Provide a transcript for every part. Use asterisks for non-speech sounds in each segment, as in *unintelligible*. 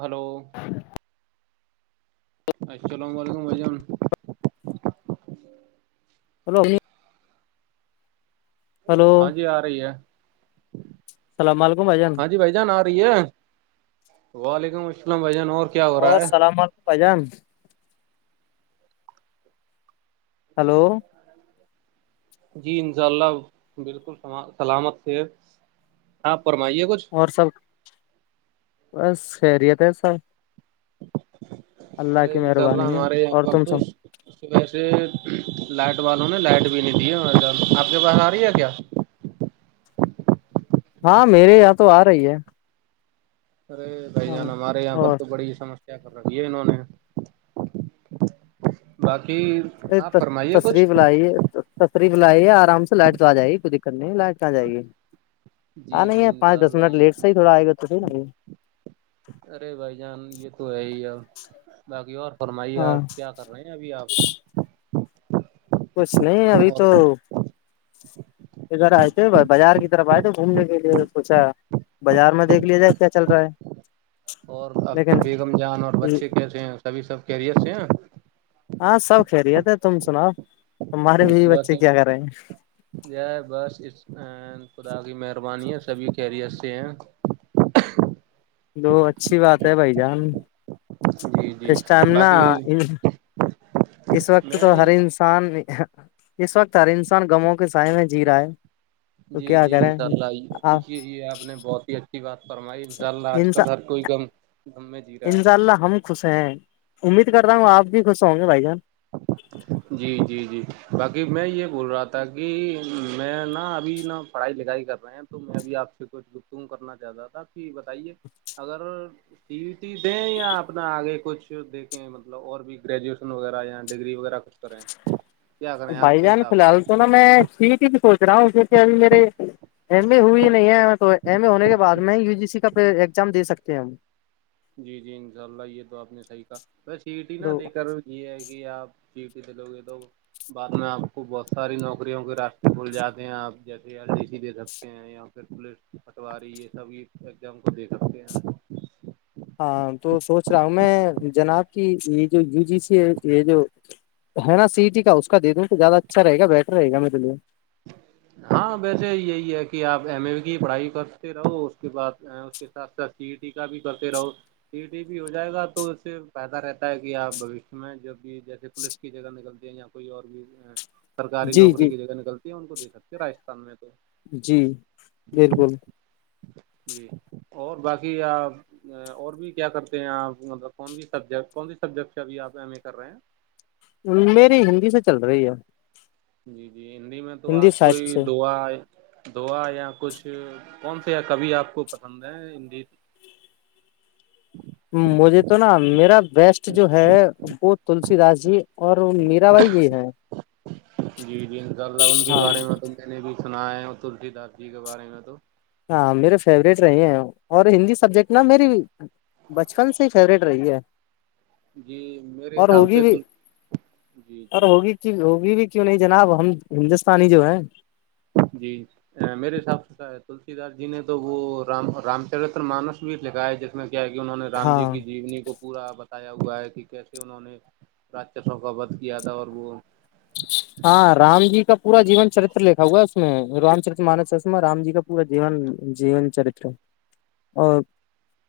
hello السلام علیکم بھائی جان ہیلو امی ہلو ہاں جی آ رہی ہے السلام علیکم بھائی جان ہاں جی بھائی جان آ ہے وعلیکم السلام بھائی جان اور کیا ہو رہا اور ہے سلام علیکم بھائی جان ہلو جی ان شاء اللہ بالکل سلامت سے آپ فرمائیے کچھ اور سب بس خیریت ہے سب اللہ ارے کی انشاء اللہ مہربانی ہے ہمارے یہاں اور کل تم توس سب ویسے لائٹ والوں نے لائٹ بھی نہیں دی ہے بھائی جان آپ کے پاس آ رہی ہے کیا ہاں میرے یہاں تو آ رہی ہے ارے بھائی ہاں جان ہمارے یہاں پر اور تو بڑی سمس کیا کر رکھی ہے انہوں نے باقی یہ آپ فرمائیے کچھ تشریف لائی ہے تشریف لائیے آرام سے لائٹ تو آ جائیے کوئی دقت نہیں لائٹ تو آ جائیے جی ہاں جی نہیں ہے انشاء پانچ دس اللہ منٹ یہ لیٹ سے ہی تھوڑا آئے گا تو نا ارے بھائی جان یہ تو ہے ہی اب باقی اور فرمائی یار ہاں کیا کر رہے ہیں ابھی آپ کچھ نہیں ابھی اور تو جگر آے تھے بزار اس طرف ایے تھے گومنے کے لیے سوچا بازار میں دیکھ لیا جائے کیا چل رہا ہے اور آپ کی لیکن بیگم جان اور بچے کیسے ہیں سبھی سب خیریت سے ہیں ہاں سب خیریت ہیں تم سناؤ تمہارے بیوی بس بچے کیا کر رہے ہیں یہ ہے بس اس خدا کی مہربانی ہے سبھی خیریت سے ہیں دو اچھی بات ہے بھائی جان جی جی اس ٹائم نا باقی اس وقت میں تو ہر انس انسان اس وقت ہر انسان غموں کے سائے میں جی رہا ہے تو جی کیا جی کریں انشاء اللہ آپ کی یہ آپ نے بہت ہی اچھا کی بات فرمائی انشاء اللہ آج انشاء کل ہر کوئی غم میں جی رہا ہے انشاء اللہ ہم خوش ہیں امید کر رہا ہوں آپ بھی خوش ہوں گے بھائی جان *unintelligible* جی جی جی باقی میں یہ بول رہا تھا کہ میں نا ابھی نا پڑھائی لکھائی کر رہے ہیں تو میں بھی آپ سے کچھ گفتگو کرنا چاہتا تھا کہ بتائیے اگر ٹی و ٹی دیں یا اپنا آگے کچھ دیکھیں مطلب اور بھی گریجویشن وغیرہ یا ڈگری وغیرہ کچھ کریں کیا کریں آپ بھائی کے جان فی حساب سے الحال تو نا میں سی یی ٹی ہی سوچ رہا ہوں کیونکہ ابھی میرے ایم اے ہوئی ہی نہیں ہے تو ایم اے ہونے کے بعد میں ہی یو جی سی کا پھر ایگزام دے سکتے ہیں جی جی انشاء اللہ یہ تو آپ نے صحیح کہا بس سی یو ٹی نا تو دے کر یہ ہے کہ آپ سی یوٹی دے دو گے تو بعد میں آپ کو بہت ساری نوکریوں کے راستے کھول جاتے ہیں آپ جیسے ایل ڈی سی دے سکتے ہیں یا پھر پولیس پٹواری یہ سب یہ ایگزام کو دے سکتے ہیں ہاں تو سوچ رہا ہوں میں جناب کی یہ جو یو جی سی ہے یہ جو ہے نا سی ٹی کا اس کا دے دوں تو زیادہ اچھا رہے گا بیٹر رہ گا میرے لیے ہاں ویسے یہی ہے کہ آپ ایم اے کی پڑھائی کرتے رہو اس کے بعد کے ساتھ ساتھ سی ٹی کا بھی کرتے رہو ٹیٹی بھی ہو جائے گا تو اس سے فائدہ رہتا ہے کہ آپ بوشیہ میں جو بھی جیسے پولیس کی جگہ نکلتی ہیں کوئی اور بھی سرکاری جی نوکری جی کی جگہ نکلتی ہے ان کو دے سکتے ہیں راجستھان میں تو جی بالکل جی اور باقی آ اور بھی کیا کرتے ہیں آپ مطلب کون س سبجیکٹ کون س سبجیکٹ سے ابھی آپ ایم اے کر رہے ہیں میری ہندی سے چل رہی ہے جی جی ہندی میں تو ہندی آپ سائٹ کوئی سے دعا دھوا یا کچھ کون سے کوئی آپ کو پسند ہیں ہڈی مجھے تو نا میرا بیسٹ جو ہے وہ تلسی داس جی اور میرا بائی یہ ہے جی جی انشاء اللہ ان کے ہاں بارے میں تو میں نے بھی سنایا ہے تلسی دس جی کے بارے میں تو ہاں میرے فیوریٹ رہے ہیں اور ہندی سبجیکٹ نا میری بچپن سے ہی فیوریٹ رہی ہے جی میرے اور حساب ہوگی سے تو جی جی وہ ہوگی بھی کیوں نہیں جناب ہم ہندوستانی جو ہے جی میرے حساب سے کیا ہے تلسی دس جی نے تو وہ رام رام چرتر مانس بھی لکھا جیس میں کیا کہ انہوں نے رام جی ہاں کی جیونی کو پورا بتایا ہوا ہے کہ کیسے انہوں نے رکشاسو کاا ود کیا تھا اور وہ *unintelligible* ہاں رام جی کا پورا جیون چرتر لکھا ہوا ہے اس میں رام چرت مانس اس میں رام جی کا پورا جیون جیون چرتر اور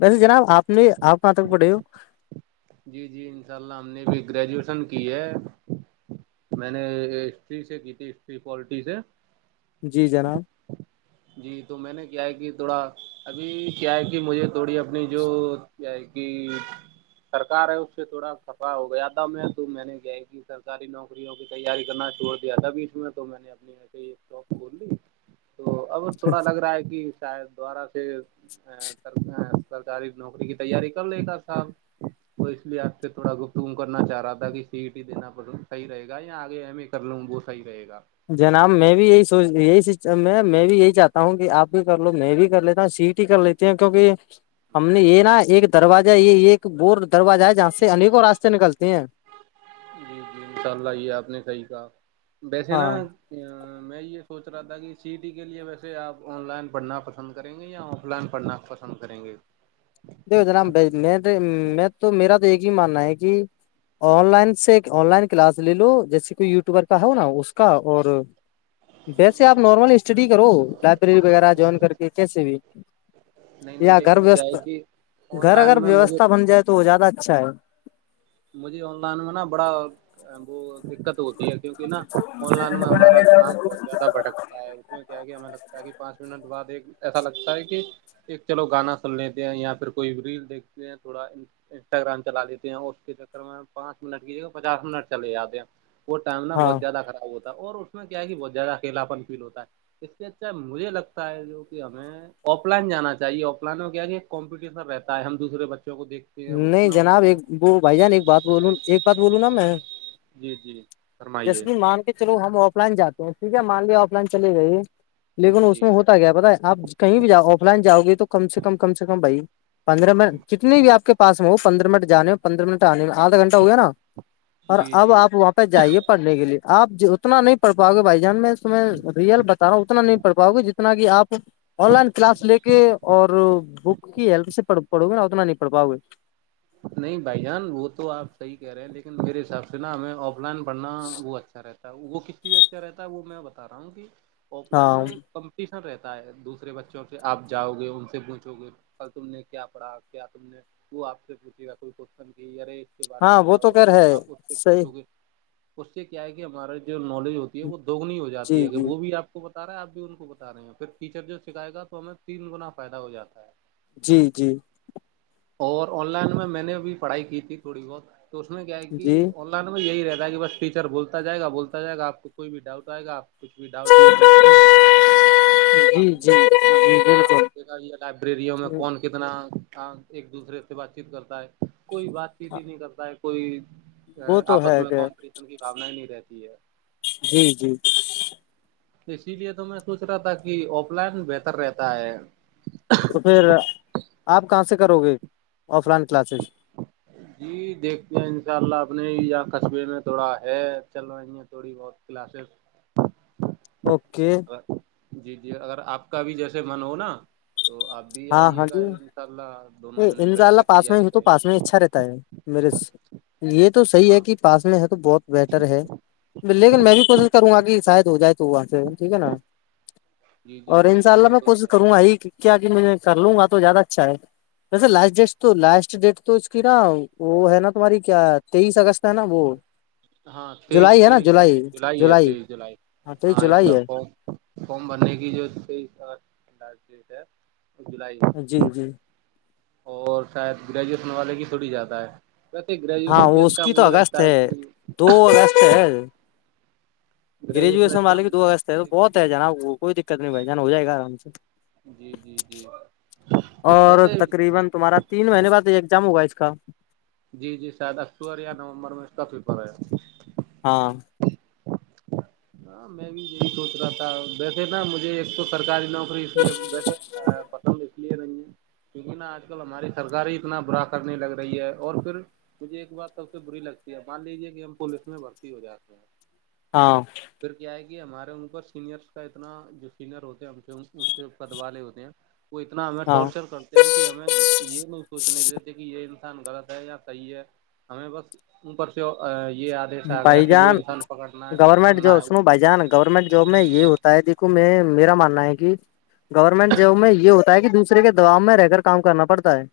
ویسے جناب آپ نے آپ کہاں تک پڑے ہو جی جی انشاء اللہ ہم نے بھی گریجویشن کی ہے میں نے ہسٹری سے کی تھی ہٹری پالٹی سے جی جناب جی تو میں نے کیا ہے کہ تھوڑا ابھی کیا ہے کہ مجھے تھوڑی اپنی جو کیا ہے کہ سرکار ہے اس سے تھوڑا کفا ہو گیا تھا میں تو میں نے کیا ھی کی سرکاری نوکریوں کی تیاری کرنا چھوڑ دیا تھا بیچ میں تو میں نے اپنی ایک شپ کھول لی تو اب تھوڑا لگ رہا ہے کہ شاید دوبارہ سے سر سرکاری نوکری کی تیاری کر لے ایک ات سال وہ اس لیے آپ سے تھوڑا گفتگو کرنا چاہ رہا تھا کہ سیٹی دینا صحی رہے گا یا آگے ایم ائے کر لوں وہ صحی رہے گا جناب میں بھی یہی سوچ یہی میں بھی یہی چاہتا ہوں کہ آپ بھی کر لو میں بھی کر لیتا ہوں سیٹ ہی کر لیتا کیونکہ ہم نے یہ نا ایک دروجہ یہ ایک تو بور دروازہ ہے جہاں سے انیکوں راستے نکلتی ہیں جی جی انشاء اللہ یہ آپ نے صحیح کہا ویسے نا ہاں میں یہ سوچ رہا تھا کہ سیٹی کے لیے ویسے آپ آن لائن پڑھنا پسند کریں گے یا آف لائن پڑھنا پسند کریں گے دیکھو جناب میں میں تو میرا تو ایک ہی ماننا ہے کہ آن لائن سے آن لائن کلاس لے لو جیسے کوئی یوٹیوبر کا ہو نا اس کا اور ویسے آپ نارمل اسٹڈی کرو لائبریری وغیرہ جوائن کر کے کیس بھی نہیں نہیں یا گھر لیکن گائے ویوستھ گھر اگر ویوستھا بن جائے تو وہ زیادہ اچھا ہے مجھے آن لائن میں نا بڑا وہ دقت ہوتی کیک نا آن لائن میں ہمارا دماغ بہت زیادہ بھکتا ہے کیا کہ ہمیں لگتا ہے کہ پانچ منٹ بعد ایک ایسا لگتا ہے کہ ایک چلو گانا سن لیتے ہیں یا پھر کوئی ریل دیکھتے ہیں تھوڑا انسٹاگرام چلا لیتے ہیں اور اس کے چکر میں پانچ منٹ کی پچاس منٹ چل جاتے ہیں وہ ائما ہاں بہت زیاد خراب ہوا ہے اور اس میں کیا ہے کہ بہت زیادہ اکیلاپن فیل ہوتا ہے اس کے اچھا مجھے لگتا ہے جو کہ ہمیں آف لائن جانا چاہے آف لائن میں کیا ایک کمپٹیشن رہتا ہے ہم دوسرے بچوں کو دیکھ نہیں جناب ایک وہ بھائی جان ایک بات بول ایک بات بولوں نا میں جی جی فرمائیے جیسے مان کے چلو ہم آف لائن جاتے ہیں ٹھیک ہے مان ل آف لائن چلی گئی لیکن اس جی میں ہوتا کیایا پتا ہے آپ کہیں بھی ج آف لائن جاؤ گے تو کم سے کم کم سے کم بھائی پندرہ منٹ جت بھی آپ کے پس میں ہو پندرہ منٹ جانے پندر منٹ آھا گھنہ ہوئے نا اور جی اب جی آپ واںپس جائیے پڑھنے کے لیے آپ اتنا نہیں پڑھ پاؤ گے بھائی جان میں تو میں رئل بتا رہا ہوں اتنا نہیں پڑ پاؤ گی جتنا کہ آپ آن لائن کلاس لے کے اور بک کی ہیلپ سے پڑھو گے نہ اتنا نہیں پڑھ پاؤ گے نہیں بھائی جان وہ تو آپ صحیح کہہ رہے ہیں لیکن میرے حساب سے نا ہمیں آ آف لائن پڑھنا وہ اچھا رہتا ہے وہ کتنی اچھا رہتا ہے وہ میں بتا رہا ہوں کہ آف لائن ہاں میں کمپٹیشن رہتا ہے دوسرے بچوں سے آپ جاؤ گے ان سے پوچھو گے کل تم نے کیا پڑھا کیا تم نے وہ آپ پوچھیے گا کوئی کوشچن کہ یارے اس کے بارے میں ہاں وہ بتاؤ تو خیر ہے آپ صحیح اسگے اس سے کیا ہے کہ ہمارے جو نالج ہوتی ہے وہ دوگنی ہو جاتی جی ہے ا جی وہ بھی آپ کو بتا رہا ہے آپ بھی ان کو بتا رہے ہیں پھر ٹیچر جو سکھائے گا تو ہمیں تین گنا فائدہ ہو جاتا ہے جی جی اور آن لائن میں میں نے ابھی پڑھائی کی تھی تھوڑی بہت تو اس میں کیا ہے کہ جی آن میں یہی رہتا ہے کہ بس ٹیچر بولتا جائے گ بولتا جائے گا آ کوئی بھی ڈاؤٹ آئے گا آ کچھ بھی ڈاؤٹ نہیں پوچھ سکتے آپ جی جی نے جی آپ نے کیا بالکل دیکھا یہ لائبریریوں میں کون کتنا ایک دوسرے سے بات چیت کرتا ہے کوئی بات چیت ہی نہیں کرتا ہے کوئی وہ تو آپس ہے میں کہ کون کسم کی بھونا ہی نہیں رہتی ہے جی جی اسی لیے تو میں سوچ رہا تھا کہ آف لائن بہتر رہتا ہے تو پھر آپ کہاں سے کرو گے آف لائن کلاسز جی دیکھتے ہیں ان شاء اللہ اپنے یا قصبے میں تھوڑا ہے چل رہا تھوڑی بہت کلاسز اوکے جی جی اگر آپ کا بھی جیسے من ہو نا تو آپ بھی ہاں ہاں آئیے گا جی ان شاء اللہ دونوں جنے انشاء بیٹھے اللہ پاس میں ہو تو پاس میں اچھا رہتا ہے میرے سے یہ تو صحیح ہے ہاں کہ پاس میں تو بہت بہٹر ہے لیکن میں بھی کوشش کروں گا کہ شاید ہو جائے تو آ ٹھیک ہے نا جی جی اور ان وہی شاء تو اللہ میں سوچ کش رہا کروں آ تھا ہی کیا کہ مجھے کر لوں گا تو زیادہ اچھا ہے ویسے لاسٹ ڈیٹ تو لاسٹ ڈیٹ تو اس کی نا وہ ہے نا تمہاری کیا تیئیس اگست ہے نا بول ہاں تیئیس تیئیس جولائی ہے تیئیس جولائی تو یہ ہاں اس جولائی کا ہے ف فارم بھرنے کی جو ت ہے وہ جولائی جی جی اور شاید گریجویشن والے کی چھوڑ ہی جاتا ہے ویسے ہاں گریجویشن پہ وہ اس اچا کی تو مجھے اگست لگتا ہے کہ دو اگست گریویس میں گریجویشن اچھا والے کی مجھے دو اگست ہے لگتا تو بہت ہے کہ جناب وہ کوئی دقت نہیں بھائی جانا ہو جائے گا آرام سے جی جی جی ویسے *unintelligible* تین مہینے بعد ایگزام ہوا اس کا جی جی شاید اکتوبر یا نومبر میں اس کا فیپر ہے ہاں ہاں میں بھی یہی سوچ رہا تھا ویسے نا مجھے ایک تو سرکاری نو اس لیے وسے پسند اس لیے نہیں ہے کیونکہ نا آج کل ہماری سرک ہی اتنا برا کرنے لگ رہی ہے اور پھر مجھے ایک بات سب سے بری لگتی ہے مان لیجیے کہ ہم پولیس میں بھرتی ہو جاتے ہیں ہاں پھر کیا ہے کہ ہمارے اوپر سینئرس کا اتنا جو سینئر ہوتے ہیں سے ان سے پد والے ہوتے ہیں وہ اتنا ہمیں ہاں ٹورچر کر کہ ہمیں یہ نہیں سوچنے دیتے کہ یہ انسان غلط ہے یا صحیح ہے ہمیں بس اوپر سے یہ آدیش آ گیا بھائی کہ وہ انسان پکڑنا ہے تو پکڑنا ہے بھ جان گورنمنٹ جاب میں یہ ہوتا ہے دیکھو میں میرا ماننا ہے کہ گورنمنٹ جاب میں یہ ہوتا ہے کہ دوسرے کے دباؤ میں رہ کر کام کرنا پڑتا ہے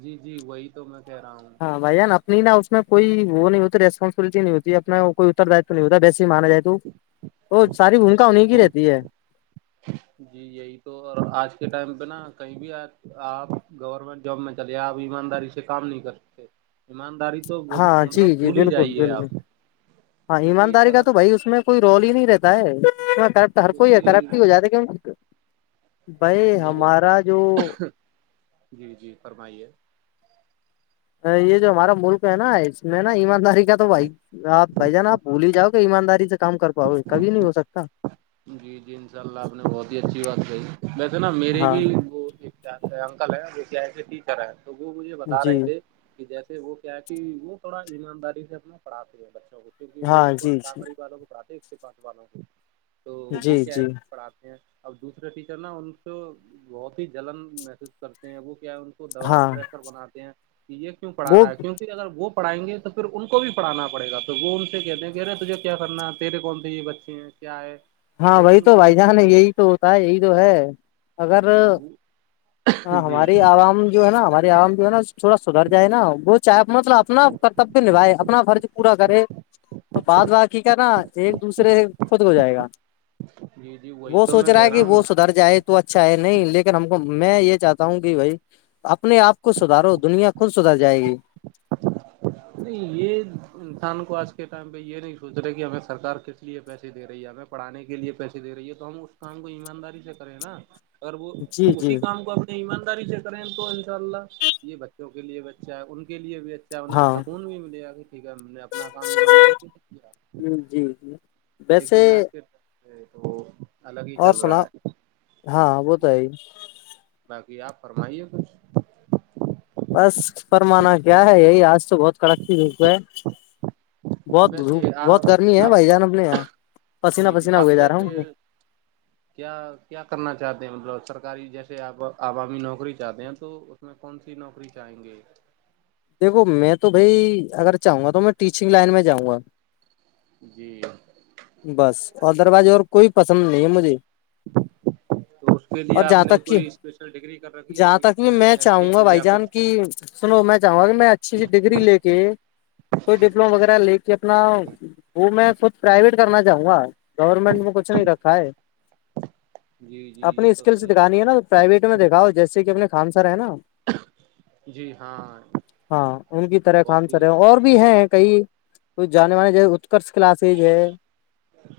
جی جی وہی تو میں کہہ رہا ہوں ہاں بھائی ا اپنی نا اس میں کوئی وہ نہیں ہوتی ریسپانسبلٹی نہیں ہوتی اپنا کوئی اتر دی س نہیں ہوتا ویسے ہی مانا جائے تو وہ ساری بھومکا ہونے کی رہتی ہے *unintelligible* جی یہی تو اور آج کے ٹائم پہ نا کہیں بھی آ آپ گورنمنٹ جاب میں چلے آپ ایمانداری سے کام نہیں کر سکتے ایمانداری سے ہاں جی جی بالکل بالکل ہاں کیونکہ ایمانداری کا اگر تو بھائی اس میں کوئی رول ہی نہیں رہتا ہے کرٹ ہر کوئی ہے کیونکہ کرپٹ ہی ہو جاتا کی بھائی میرے ہمارا جو جی جی فرمائیے یہ جو ہمارا ملک ہے نا اس میں نا ایمانداری کا تو بھائی آپ بھائی جانا آپ بھلی ہی جاؤ ایمانداری سے کام کر پاؤ کبھی نہیں ہو سکتا جی جی انشاء اللہ آپ نے بہت ہی اچھی بات کہی ویسے نا میری ہاں بھی وہ چتے انکل ہے کے ٹیچر ہے تو وہ مجھے بتا جی رہے تھے کہ جیسے وہ کیا ہے کہ وہ تھوڑا ایمانداری سے اپنا پڑھاتے ہیں بچوں کو کیونکہ وہ ہاں ایک جی جی کامری والوں کو کھاتے اس کے پاس والوں کو تو وہ جی کیا ہے جی پڑھاتے ہیں اب دوسرے ٹیچر نا ان کو بہت ہی جلن محسوس کرتے ہیں وہ کیا ہے دوبا ہاں پریشر بناتے ہیں کہ یہ کیوں پڑھا وہ رہا ہے کیونک اگر وہ پڑائیں گے تو پھر ان کو بھی پڑھانا پڑ گا تو وہ ان سے کہتے ہیں کہ ارے تجھے کیا کرنا ہے تیرے کون تھے یہ بچے کیا ہے ہاں وہی لیکن تو وہ بھائی یہ جان یہی تو ہوتا ہے یہی تو ہے اگر بھی ہ جی ہماری عوام جو ہے نا ہماری عوام نا تھوڑا سدھر جائے نا وہ چاہے مطلب اپنا کرتبیہ نبھائے اپنا فرض پورا کرے تو بعد بعد کی کرناا ایک دوسرے خود ہو جائے گا ی جی وہی وہ تو سوچ میں رہا کہہ ہے کہ وہ ہوں سدھر جائے تو اچھا ہے نہیں لیکن ہم کو میں یہ چاہتا ہوں کہ بھائی اپنے آپ کو سدارو دنیا خود سدار جائے گی نہیں یہ انسان کو آج کے ٹائم پہ یہ نہیں سوچ رہے کہ ہمیں سرکار کس لیے پیسے دے رہی ہے ہمیں پڑھانے کے لیے پیسے دے رہی ہے تو ہم اس کام کو ایمانداری سے کریں نا اگر وہ جی جی اسی کام کو اپنے ایمانداری سے کریں تو انشاء اللہ یہ بچوں لیے بھی اچھا ہے ان کے لیے بھی اچھا انہیں ہاں سکون بھی ملیا کہ ٹھیک ہے ہم نے اپنا کام ایمانداری کی سکتی ہے جی جی ویسے لیکن آج کے تو الگ ہی اور چل سنا رہا ہاں وہ تو ہے باقی آپ فرمائیے کچھ بس فرمانا کیا ہے یہی آج تو بہت کڑک کی دپ ہے بہت ویسے دھپ بہت آپ گرمی ہے آپ بھائی جان اپنے یہاں پسینہ جی جی پسینہ آپ ہوئے جا رہا ہوں ویسے کیا کیا کرنا چاہتے ہیں مطلب سرکاری جیسے آپ عوامی نوکری چاہتے ہیں تو اس میں کون سی نوکری چاہیں گے دیکھو میں تو بھائی اگر چاہوں گا تو میں ٹیچنگ لائن میں جاؤں گا جی بس ادر وائز اور کوئی پسند نہیں ہے مجھے *unintelligible* تو اس پہ اور دیا آپ جہاں نے تک کہ کوئی اسپیشل ڈگری کر رکھی ہے جہاں تک بھی میں ایس ٹی چاہوں س گا بھائی یا جان کچھ کی سنو میں چاہوں گا کہ میں اچھی اچھی ڈگری لے کے کوئی ڈپلوما وغیرہ لے کے اپنا وہ میں خود پرائیویٹ کرنا چاہوں گا گورنمنٹ میں کچھ نہیں رکھا ہے جی جی اپنی یہ تو اسکلس صحیح کا دکھانی ہے نا پرائیویٹ میں دیکاؤ جیسے کہ اپنے خان سا ہے نا جی ہاں ہاں ان کی طرح کان بہت سرے ہی اور بھی ہیں کئی ک جانے والے جگ کس کلاسز ہے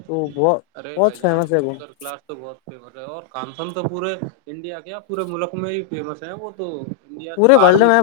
وہ بہت بہت فیمس ہے وہ تو کلاس تو بہت فیمس ہے اور کانسن تو پورے انڈیا کے پورے ملک میں ہی فیمس ہیں وہ تو انڈیا سے پورے باہر ورلڈ بھی میں